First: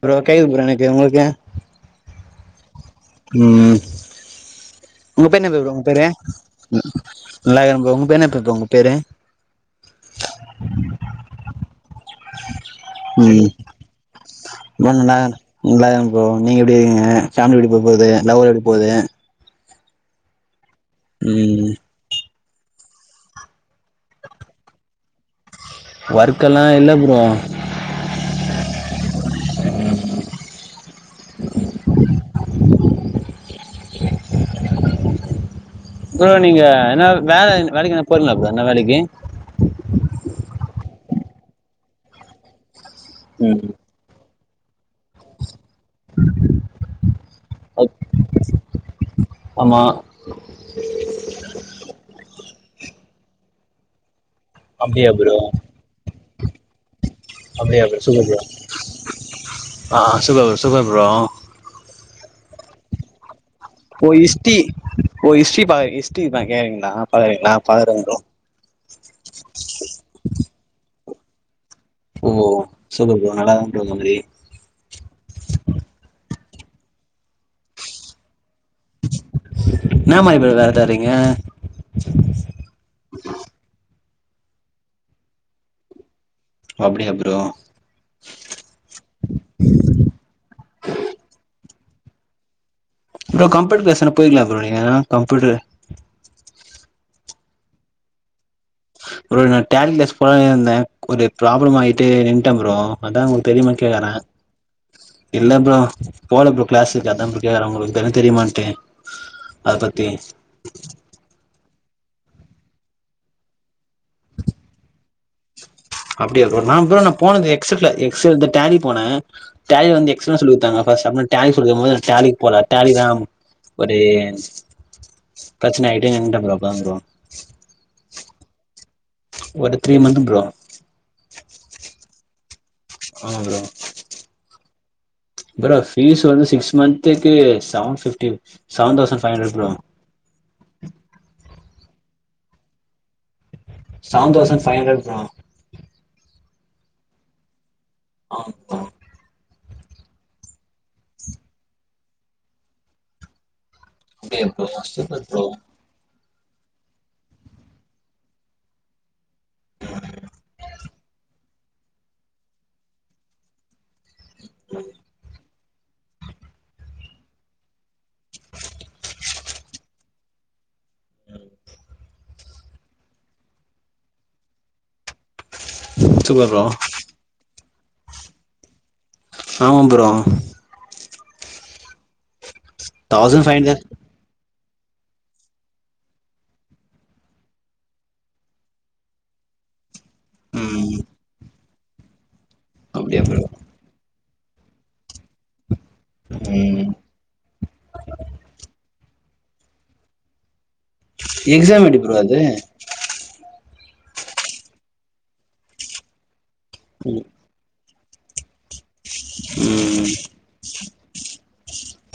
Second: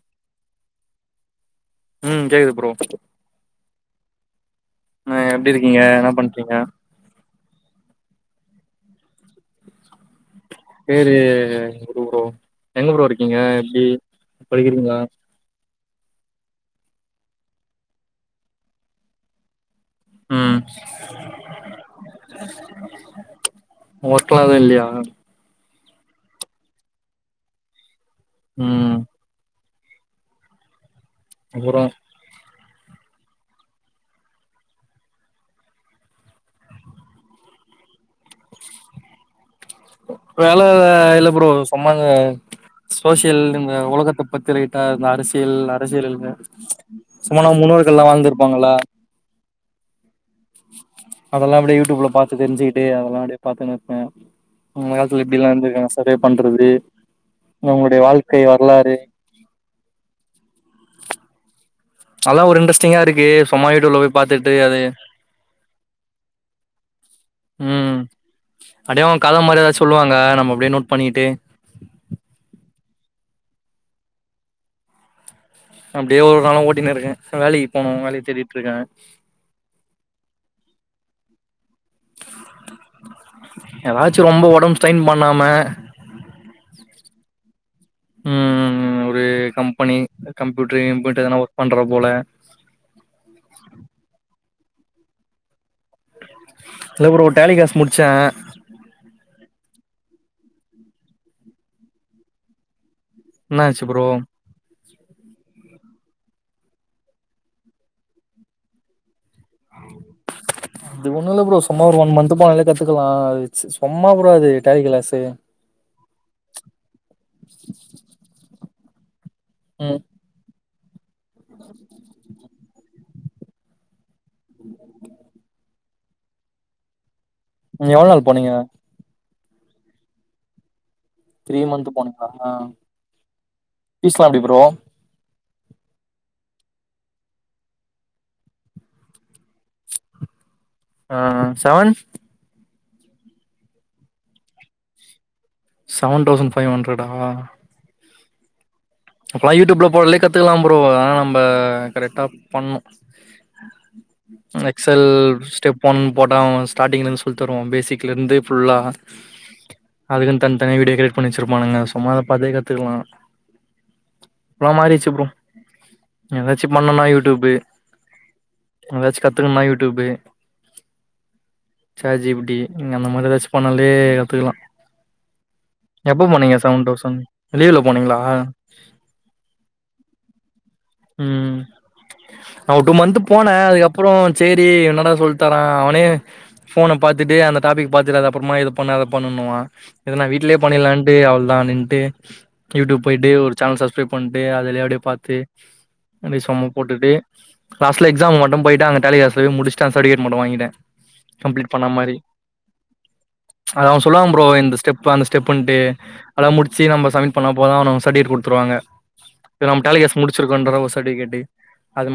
bro கேக்குது bro எனக் கு உங்களுக்கு உம் கேக்து ப்ரோ உம் அ உங்க பேரு எப்டி என்னது ப்ரோ இருக்கீங்க உங்க பேரு என்ன பண்றீங்க நல்லா இருக்கே ப்ரோ வேனப்ப பா உங்க பேரு பேரு ஒஹ் ப்ரோ எங்க ப்ரோ இருக்கீங்க ம் எப்டி ப்ரோ படிக்கிறீங்களா நல்லா நல்லாருக்கே ப்ரோ நீங்க எப்டி இருக்கீங்க ஃபேமிலி எப்டி ப்ரோ போகுது லவ் எப்டி போகுது உஹ்ம் உம் ஓர்க்லாவே இல்லையா ஒர்க்கெல்லா இல்ல ப்ரோ உஹ்ம் உஹ அப்புறோ ப்ரோ நீங்க என்ன வேல வேலைக்கு நா போறீங்ளா ப்ரோ என்ன வேலைக்கு அப்றோ சும்மாத சோஷியல் ம் இந்த உலகத்துப் பத்துரே அ இந்த அரசியல் அரசியல்னு சும்மா நம் முன்னோர்கள்ல்லா வாழ்ந்திருப்பாங்கல ஆமா அதெல்லா அப்டியே யூடியூப்ல பாத்து தெரிஞ்சுட்டு அதெல்லா அப்டியே பாத்துனுர்ப்பே அந்த அப்டியா காலத்தில் ப்ரோ எப்டில்லா இருந்துர்க்காங்க சரி அப் பண்றது அப்டியா ப்ரோ அவங்களுடைய சூப்பர் ப்ரோ வாழ்க்கை வரலாறு ஆ சூப்பர் ப்ரோ ஸ் சூப்பர் ப்ரோ அதெல்லா ஒரு இன்ட்ரெஸ்டிங்கா இருக்கு ப மானிட்டர் ள்ள ஓ போய் பாத்துட்டு ஹிஸ்ட்ரி அது ஓ ஹிஸ்ட்ரி பா ஹிஸ்ட்ரி பா கேக்குறீங்களா பாக்குறீங்களா பாக்குறே ம் ப்ரோ அப்டே அவ்ங்க கத மார் ஏதாவ் சொல்லுவாங்க நம்ம அப்டியே நோட் பண்ணிட் ட்டு ஓ சூப்பர் ப்ரோ நல்லாதா ப்ரோ பண்றீங் அப்டியே ஒரு ஒரு நாளூ ஓட்டினுருக்கே இப்ப வேலைக்கு போணூ வேலைய தேடிட்ருக்கே ஏ எதாச்சு ரொம்ப ஒடம்ப் ஸ்டைன் பண்ணாம அப்படியா ப்ரோ ம் ம் ம் ஒரு கம்பெனி கம்ப்யூட்டர் இன்புட் எதனா ஒர்க் பண்ற போல ப்ரோ கம்ப்யூட்டர் கிளாஸ் என போயிருக்கீங்ளா ப்ரோ இங்கலா கம்ப்யூட்டரு டேலி காஸ் முடிச்சே ப்ரோ நான் டேலி கிளாஸ் போலானுர்ந்தே ஒரு ப்ராப்ளமாயிட்டு நின்டே ப்ரோ அதா உங்களுக்கு என்ன தெரியுமா ஆச்சு ப்ரோ கேக்றே இல்ல ப்ரோ போல ப்ரோ கிளாஸுக்கு அதா ப்ரோ கேக்ற உங்களுக்கு எதூ தெரியுமான்ட்டு அத பத்தி அது ஒன்னுல்ல ப்ரோ சும்மா ஒரு ஒன் மந்த் த்து போனாலே கத்துக்கலா சும்மா ப்ரோ அது டேலி கிளாஸு அப்டியா ப்ரோ நா ப்ரோ நா போனது எக்ஸட்ல எக்ஸல் இந்த டேலி போனே டேலி ம் வந்து எக்ஸல்ல சொல்லிக் குத்தாங்க ப செமட் தேங்க்ஸ் கொடுக்கும் போது டேலிக்கு போல டேலி தா ஒரு பிரச்சன ஆயிட்டு நின்னுட்ட ப்ரோ அப்பதா ப்ரோ நீங்க எவ்ளோ நாள் போனீங்க ஒரு three month bro three month போனீங்களா ஆமா ப்ரோ பீஸ்லாம் எப்டி ப்ரோ ப்ரோ பீஸ் வந்து சிக்ஸ் மந்த்துக்கு seven fifty seven thousand five hundred bro ஆஹ் seven seven thousand five hundred bro seven thousand five ஹண்ட்ரடா ஆஹ இப்பல்லா யூடியூப்ல போடறதுலே கத்துக்கலாம் ப்ரோ ஆனா நம்ப கரெக்டா பண்ணும் அப்டியா bro Excel super bro step one போட்டா ஸ்டார்டிங்ல இருந்து சொல்லி தருவோம் பேசிக்ல இருந்து ஃபுல்லா அதுக்குன்னு தனி தனி வீடியோ கிரேட் பண்ணிச்சிருப்பானுங்க சும்மா அத பாத்தே கத்துக்கலாம் இப்பல்லா மாறிச்சு ப்ரோ ஏதாச்சும் பண்ணும்னா யூ டுபே எதாச்சு கத்துக்கணுனா யூடியூப்பு சாட் ஜிபிடி நீங்க அந்த மாரி ஏதாச்சும் பண்ணாலே கத்துக்கலாம் எப்ப சூப்பர் போனீங்க ப்ரோ சவண்டோசன் லீவுல போனீங்ளா ஆமா ப்ரோ ம் நா ஒரு டூ மந்த்து தௌசண்ட் போனே ஃபைவ் ஹண்ட்ரட் அதுக்கப்றோ டேரி என்னடா சொல்டானா அவனே ஃபோன பாத்துட்டு அந்த டாபிக் பாத்துரு அத அப்றமா இது பண்ணு அத பண்ணுனுவா இத நா வீட்லேயே ம் பண்ணின்லான்டு அவ்ளோதா நின் டே யூட்டுப் அப்டியா பொய்ட்டு ப்ரோ ஒரு சேனல் சஸ்ப்ரே பண்டு அதுலயோடே பாத்து ரெண்டு செம்ம ம் போட்டுட்டு லாஸ்ட்ல எக்ஸாம் மட்டு பொயிட்டு அந்த டாலிகிளாஸ் த்து முடிச்டே சர்டிவிகேட் மட்டு வாங்கிட்டே கம்ப்ளீட் எக்ஸாம் எப்டி ஃப்ரோ அது அவங்க சொல்லுவாங்க ஃப்ரோ இந்த ஸ்டெப்பு அந்த ஸ்டெப்புன்ட்டு அத முடிச்சி நம்ப ம் சம்மிட் பண்ணா போது அவனுங்க சட்டுவிட் குடு துருவாங்க நம்ப டேலி கேஸ்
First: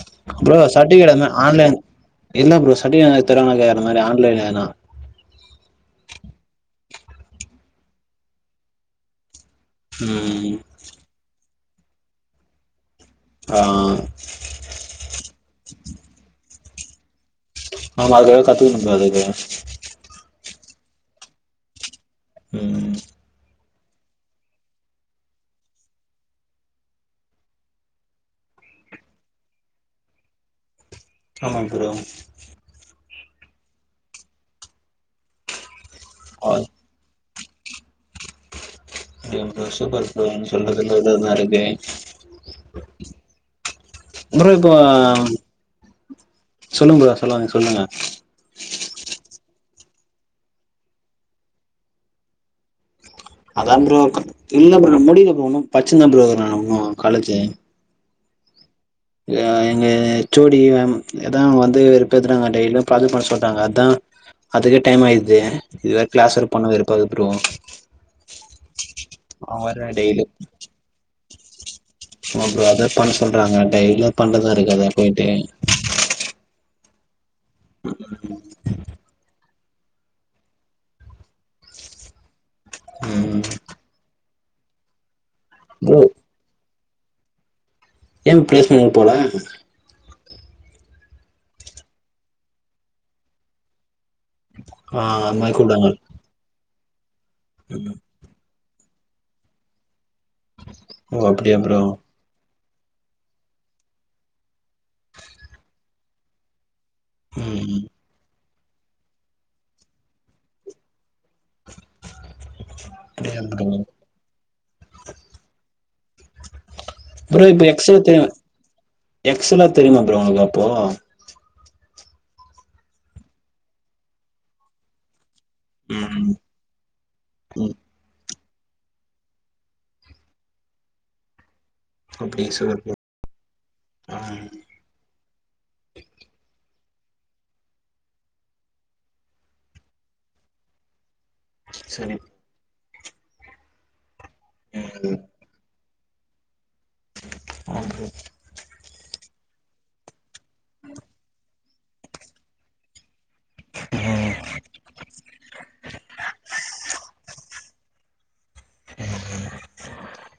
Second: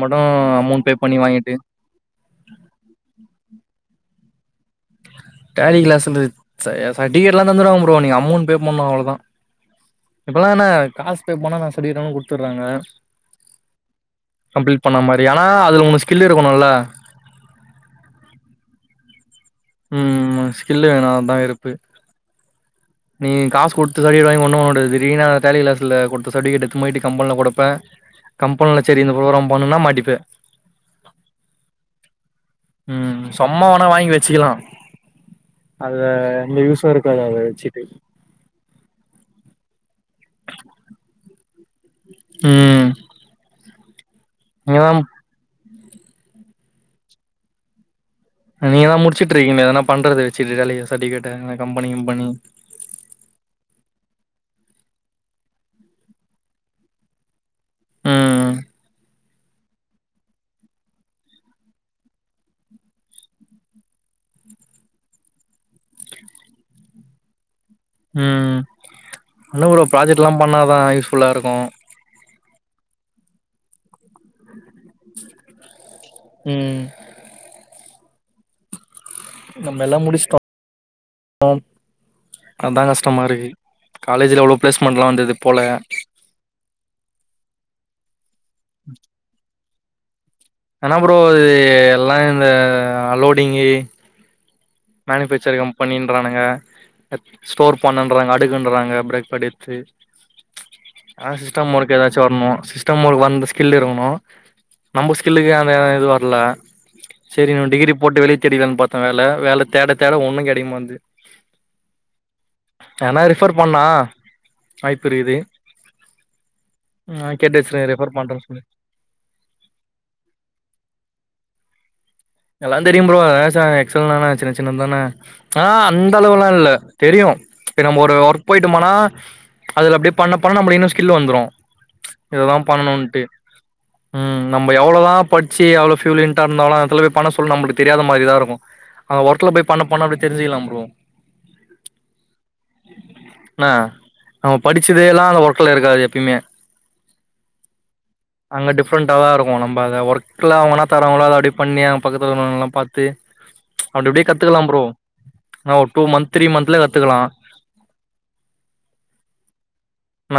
மட்டும் ப்ரோ அமௌண்ட் பே சர்டிவிகேட் பண்ணி அந்த வாங்கிட்டு ஆன்லைன் என்ன ஃப்ரோ சர்டிவிகேட் எனக் தராங்களா இல்லயா இந்த மாரி [unintelligible] டேலி கிளாஸுன்றது ச சட்விகேட்லா தந்துருவாங்க ப்ரோ நீங்க அமௌண்ட் பே பண்ணா அவ்ளோதா ம் இப்பதானே காஸ் பே பணகாஸ் சர்டிவிகேட் அங்க குடுத்தர்றாங்க ஆஹ் டே ஆனா அதுல ஒனக் ஸ்கில் இருக்குனுல நம்ப அதுல எது கத்துகனு இல்ல அது உம் மஸ் இல்ல நா தா இருப்பு ம் நீ காஸ் குடுத் த்து சர்டிவிகேட் வாங்கி ஒண்ணு ஒடு சரிங்களா டேலிகிளாஸ்ல குடுத்த சர்டிவிகேட்ட [unintelligible] கம்பன்ல குப்பே கம்பன்ல சரி இந்த ஃப்ரோகராம் பண்ணுன்னா மாட்டிப்பே ஆமா ப்ரோ ம் சம்மா வேணா வாங்கி வச்சிக்கலா அத இங்க யூஷா இருக்காது அது செரி பேசிட்டு அப்டியாங் ப்ரோ சுப்பர் ப்ரோ நீங்க சொல்றதுல ஒன்னு ஒன்னு அரைப்பே உம் அப்றோ இப்போ சொல்லுங்க ப்ரோ சொல்லவந்த சொல்லுங்க நீங்க தா முடிச்சிட்ருக்கீங்களே எதனா பண்றது வெச்சிட்டு வேலைய சர்டிவிகேட்டோ இந்தமாரி கம்பனி கிம்பனி அதா ப்ரோ இல்ல ப்ரோ முடில ப்ரோ இன்னு பச்சின்னு ப்ரோ நா இன்னு காலேஜு ம் ஏங்க ஹெச் ஒ டி மேம் அதா வந்து வெறுப்பேத்துறாங்க டெய்லியு ப்ராஜெட் பண்ண சொல்ராங்க அதா அதுக்கே டைம் ஆயிடுது இதுல கிளாஸ் எடுப்பாங்களா [unintelligible] உம் இன்னு ஒரு ப்ராஜெக்ட் டெய்லி எல்லா பண்ணாதா யூஸ்புள்ளா இருக்கு ஆமா ப்ரோ அதா பண்ண சொல்றாங்க டெலியு பண்ணி தா இருக்கே போயிட்டு உம் நம்ம எல்லா முடிச்சிட்டோ [unintelligible] அதா கஷ்டமா ம் இருக்கு காலேஜ்ல எவ்வளோ பிளேஸ்மென்ட் எல்லாம் வந்தது போலே ப்ரோ ஏ பிளேஸ்மெண்ட் போல ஆனா ப்ரோ அது எல்லா இந்த அலோடிங்கு ஆ அது மாரி மேனுபேக்சரி கூப்டாங்க கம்பனின்றானுங்க ஸ்டோர் பண்னுங்றாங்க அடுக்குன்றாங்க அப்படி [unintelligible] ஓ ஆனா அப்டியா சிஸ்டம் ப்ரோ வர்க்கு ஏதாச்சு வரணும் சிஸ்டம் ல வந்த ஸ்கில்லு இருக்கணு நம்ம ஸ்கில்லுக்கு அந்த இது வரல செரி ந ம் டிகிரி போட்டு வெளிய தெரிதானு பாத்தே வேல தேட தேட ஒண்ணு கெடைக்குமாட்ணுது யார்னா ரெஃபர் பண்ணா வாய்ப்பு இருக்குது [unintelligible] நா ப்ரோ கேட்டு இப்ப வச்சிருக்கே எக்ஸ் எல் ரெஃபர் தெரிய பண்றேன்னு சொல்லி எக்ஸ் எல்லா தெரியுமா ப்ரோ உங்களுக்கு அப்போ எல்லா தெரியும் ப்ரோ அதா எக் சல் ன சின்ன சின்னதானே ஆ அந்த ம் அளவுல்லா இல் தெரியு ம் இப்ப நம்ம ஒரு ஒர்க் போயட்டுமானா அதுல அப்படி பண்ண பண்ண நம் இன்னு ஸ்கில் வந்துரு அப்டி இததா சூப்பர் ப்ரோ பண்ணணும்ட்டு ஆ உம் நம்ம எவ்வளோதா படிச்சு அவ்வுளோ பிலுன்டா இருந்தோவல பண்ண சொல்ல நம்மளுக்கு தெரியாத மாதிரிதா இருக்கு அங்க ஒர்க்கல போய் பண்ண போன அப்படி தெரிஞ்சுக்கலாம் ப்ரோ சரி என்ன அவன் படிச்சதேல்லா அந்த ஒர்க்கல இருக்காது எப்பியுமே ஆ டிஃப்ரெண்டா தா இருக்கு நம்ப அதை ஒர்க்கில்ல அவங்கனா தரவங்களா அதை அப்படி பண்ணி பக்கத்தில நாங்களா பாத்து அப்படி இப்படியே ம் கத்துக்கலா ப்ரோ ஆ ஒரு டூ மந்த் த்ரீ மந்த்ல ஏ கத்துக்கலா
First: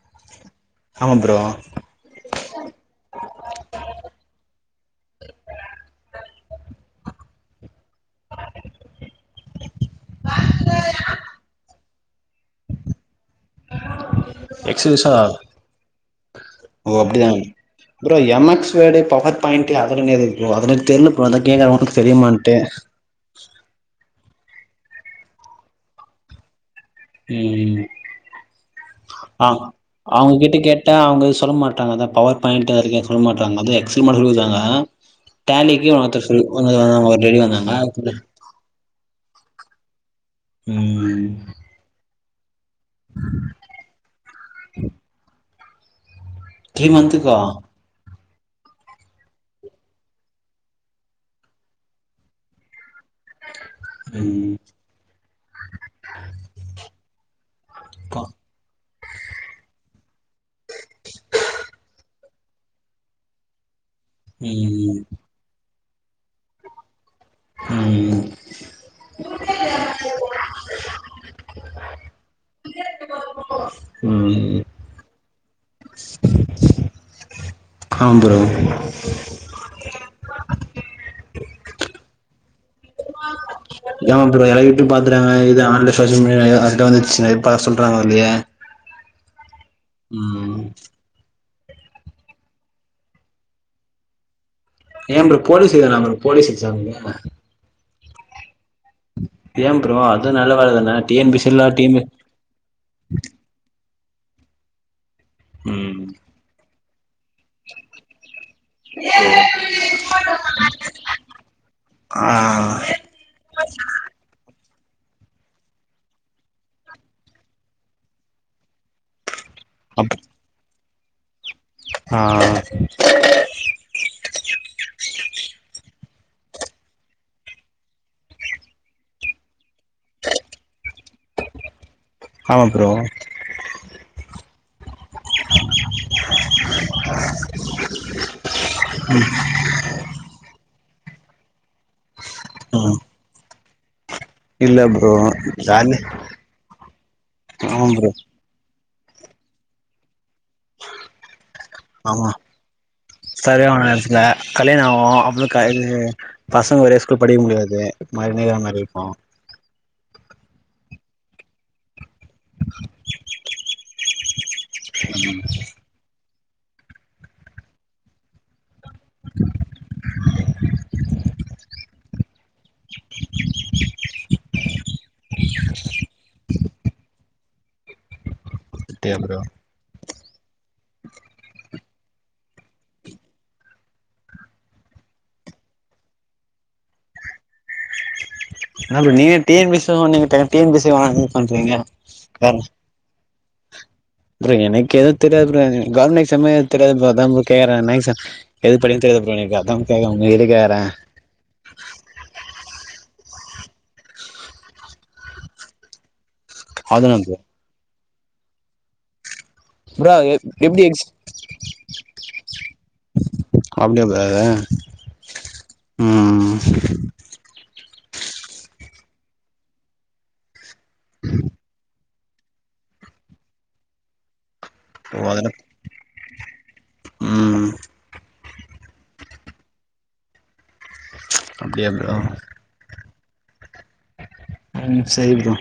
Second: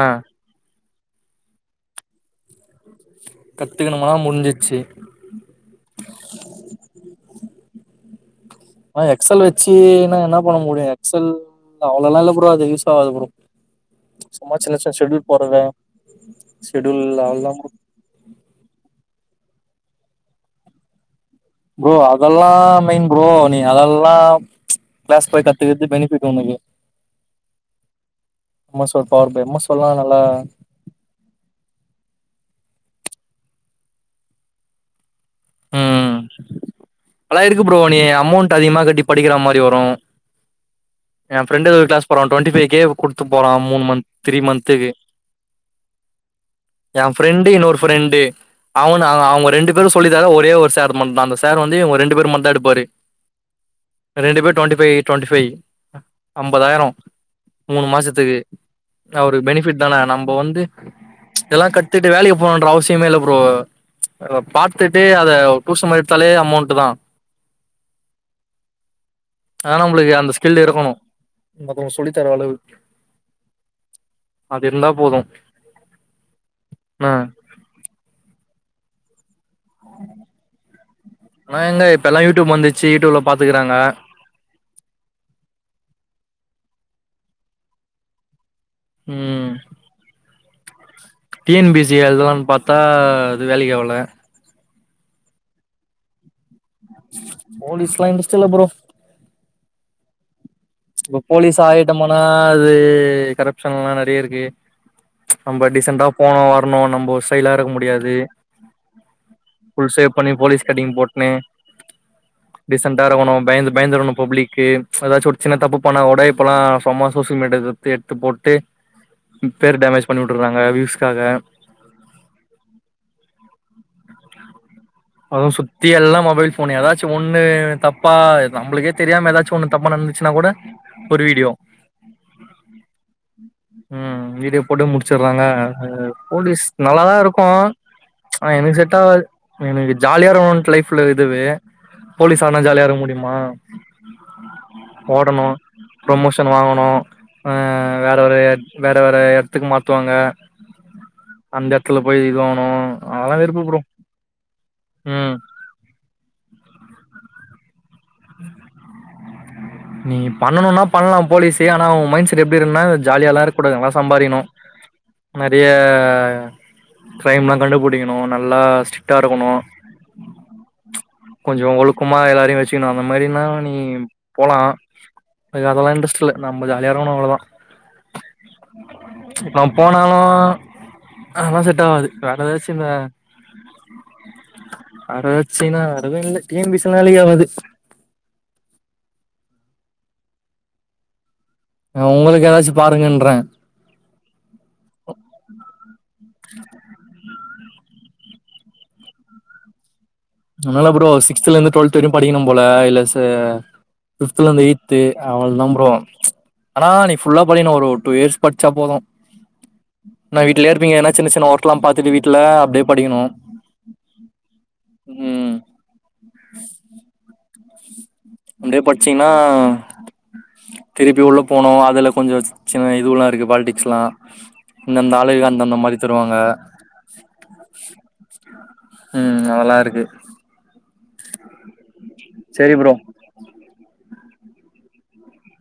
ஆ ஆமா ப்ரோ கத்துக்கணுமா முடிஞ்சிச்சு ஆ எக்ஸல் வ ச்சி னா என்ன பண்ண முடியு எக்சல் அவ்ளல்லா இல்ல ப்ரோ அது யூஸ் ஆகாது ப்ரோ ம்ச் எக்ஸ்கியூஸ்சா ஓ ஷெட்யூல் அப்படிதா அதெல்லா ப்ரோ எம் எக்ஸ் வேடு பவர் பாயிண்ட் அத பண்ணி அத விட்டுரோவோ [unintelligible] ப்ரோ அதெல்லா மெயின் ப்ரோ நீ அதெல்லா ம்ச் கிளாஸ் போய் கத்துருது பெனிபிட்டு உனக்கு உம் M S word power B I ஆ எம் எஸ் வேர்ட்லா நல்லா அவங்க கிட்ட கேட்ட அவங்க சொல்ல மாட்டாங்க அதா பவர் பாயிண்ட் அத சொல்ல மாட்டாங்க அது எக்ஸ்ல் குடுத்தாங்க டேலிக்கு ம் மாத்த சொல்லி [unintelligible] ஆல்ரெடி அதெல்லா இருக்கு வந்தாங்ளா ப்ரோ நீ அமௌண்ட் அதிகமா கட்டி படிக்கிற மாரி வரு உம் போரோ டுவெண்ட்டி பைவ் கே குடுத்து போற மூணு மந்த் த்ரீ மந்துகு எ ஃபரெண்டு் இன்னொரு ஃரெண்டு அவனு அவங்க ரெண்டு பேரு சொல்லி ஒரே ஒரு சார் மட்டும்தா அந்த சேர் வந்து ரெண்டு பேர் மட்டு தா எடுப்பாரு ரெண்டு பேர் டுவெண்ட்டி பைவ் ரவென்ட்டி பைவ் ஐம்பதாயிரோ மூணு மாசத்துக்கு அவரு பெனிபிட் தானே நம்ம வந்து இதல்லாம் கத்துட்டு வேல போணும்ற அவசியமேல ப்ரோ பா யிட்டு அத [unintelligible] சம எடுத்தாலே அமௌண்ட் தா ஆனா உங்களுக்கு அந்த ஸ்கில் இருக்கணு மத்த அவங்க சொல்லி தர அளவுக்கு அது இருந்தா போதும் ஆ ஆம் ப்ரோ ஆ எங்க இப்பெல்லா யூடியூப் வந்துச்சு யூடியூப்ல பா ஆமா ப்ரோ என்னக்கு எப்பிடி பாக்குராங்க எது ஆன் லைன்ல சேர்ச் பண்ணி எது வந்துச்சு இப்ப சொல்றாங்க இல்லையே ம் உம் டி என் பி சி எழுதலான் பாத்தா அது வேலைக்காவுல ஏம் ப்ரோ போலீஸ் எதலாம்ப்ரோ போலீஸூ போலீஸ் லா இன்ட்ரஸ்ட் இல்ல ப்ரோ ஏ ப்ரோ அதுனால இப்ப போலீஸ் ஆயிட்டமுனா அது கரப்ஷன்லா ந றைய இருக்கு நம்ப ம் டீசண்டா போனு வ ரனு நம்ப ஸ்டைலா இருக்க முடியாது, ஃபுல் சேவ் பண்ணி போலீஸ் கட்டிங் போட்ணு ஆ டீசண்டா இருக்கணு பயந்து பயந்து இருக்னு பப்ளிக்கு எதாச்சு ஒரு சின்ன தப்பு பண்ணா கூட இப்பல்லா சும்மா சோசியல் மீடியால எடுத்து எடுத்து போட்டு பேர டேமேஜ் அப் பண்ணி வுட்டுறாங்க வியுஸ் க்காக ஆ பைல் ஃபோன் எதாச்சு ஒண்ணு தப்பா நம்ளுக்கே தெரியாம எதாச்சு ஒண்ணு தப்பா நடந்து ச்சுனா கூட ஒரு வீடியோ ஆமா ப்ரோ ம், வீடியோ போட்டு முடிச்சிட்றாங்க அ போலீஸ் நல்லாதாருக்கு ஆனா எனக்கு செட்டாவாது எனக்கு ஜாலியாருக்கனுட்டு லைஃப் ப்ல இதுவே போலீஸ் ஆனா ம் ஜாலியாருக்க முடியுமா இல்ல ப்ரோ ஓடணு ஜாலி ப்ரமோஷன் வாங்கணு ஆ ஆமா ப்ரோ வேற ஒரே வேற வேற எட்த்துக்கு மாத்துவாங்க அந்த எடத்துல போய் ஆமா இதுவாகணு அதெல்லா வெறுப்பு ப்ரோ சரியானவு எர்சுல கல்யாண ஆவு ம் அப்றொ க இது பசங்க ஒரே ஸ்கூல் படிக்க முடியாது மாரினேகுற மாரி இர்க்கோ நீ பண்ணனுனா பண்லா போலீஸே ஆனா உ மைண்ஸ் துடு எப்டிருன்னா ஜாலியால்லா இருக் கூடாது நல்லா சம்பாரின் நோ நறையா க்ரைம்லா கண்டுபுடிக்கணு நல்லா சிட்டா இருக்கொணு கொஞ்சொ ஒழுக்கமா எல்லார்யு வெச் கினு அந்த மாரின்னா நீம் போலா எதாக்குல்லா இன்ட்ரஸ்ட் இல்ல நம்ப ஜாலியாருகுனு அவ்ளதா அப்டியா ப்ரோ நா போன ஆ அதெல்லா செட் ஆவது வேற ஏதாச்சு இந்த வேற எதாச்சின்னா அதுவு இல்ல டி என் பி சில்லா வேலைக்கி ஆவாது என்ன ப்ரோ நீங்களே டி என் பி சிதா சொன்னீங்க டே டி என் பி சி வேணாங்கிறீங்க உங்களுக்கு ஏதாச்சு பாருங்கன்றே அப்புறோ எனக்கேது தெரியது ப்ரோ [unintelligible] தெரியாது ப்ரோ அதா ப்ரோ [unintelligible] எது படிக்க தெரியாது ப்ரோ எனக்கு அதா கேக்குறே உங்ககிட்ட கேக்குறே நால்லா ப்ரோ சிகஸ்த்ல இருந்து டுவெல்த் வரைக்கு படிக்கனு போல இல்ல ஸ் த ஃபிஃப்த்ல இருந்து எயித்து அவ்வளவுதா ப்ரோ ஆனா நீ அவ்ளோதானா ப்ரோ ஃபுல்லா படிக்கனு ஒரு டூ இயர்ஸ் படிச்சா போதும் ப்ரோ நா வீட்லயே எப்டி இருப்பீங்க எக்ஸ் ஏன்னா சின்ன சின்ன ஒர்க் எல்லா பாத்துட்டு வீட்டுல அப்படியே படிக்கணு அப்டியா ப்ரோ அது ம் ம் அப்டியே படிச்சீங்ன்னா திருப்பி உள்ள போனோ அதுல கொஞ்ச சின்ன இதுவலா இருக்கு பாலிடிக்ஸ்லா இந்தந்த ஓ ஆளுக்கு அதுல அந்த அந்த மாரி தருவாங்க ம் உம் அதெல்லா இருக்கு அப்டியா சரி ப்ரோ உம் சரிப்பா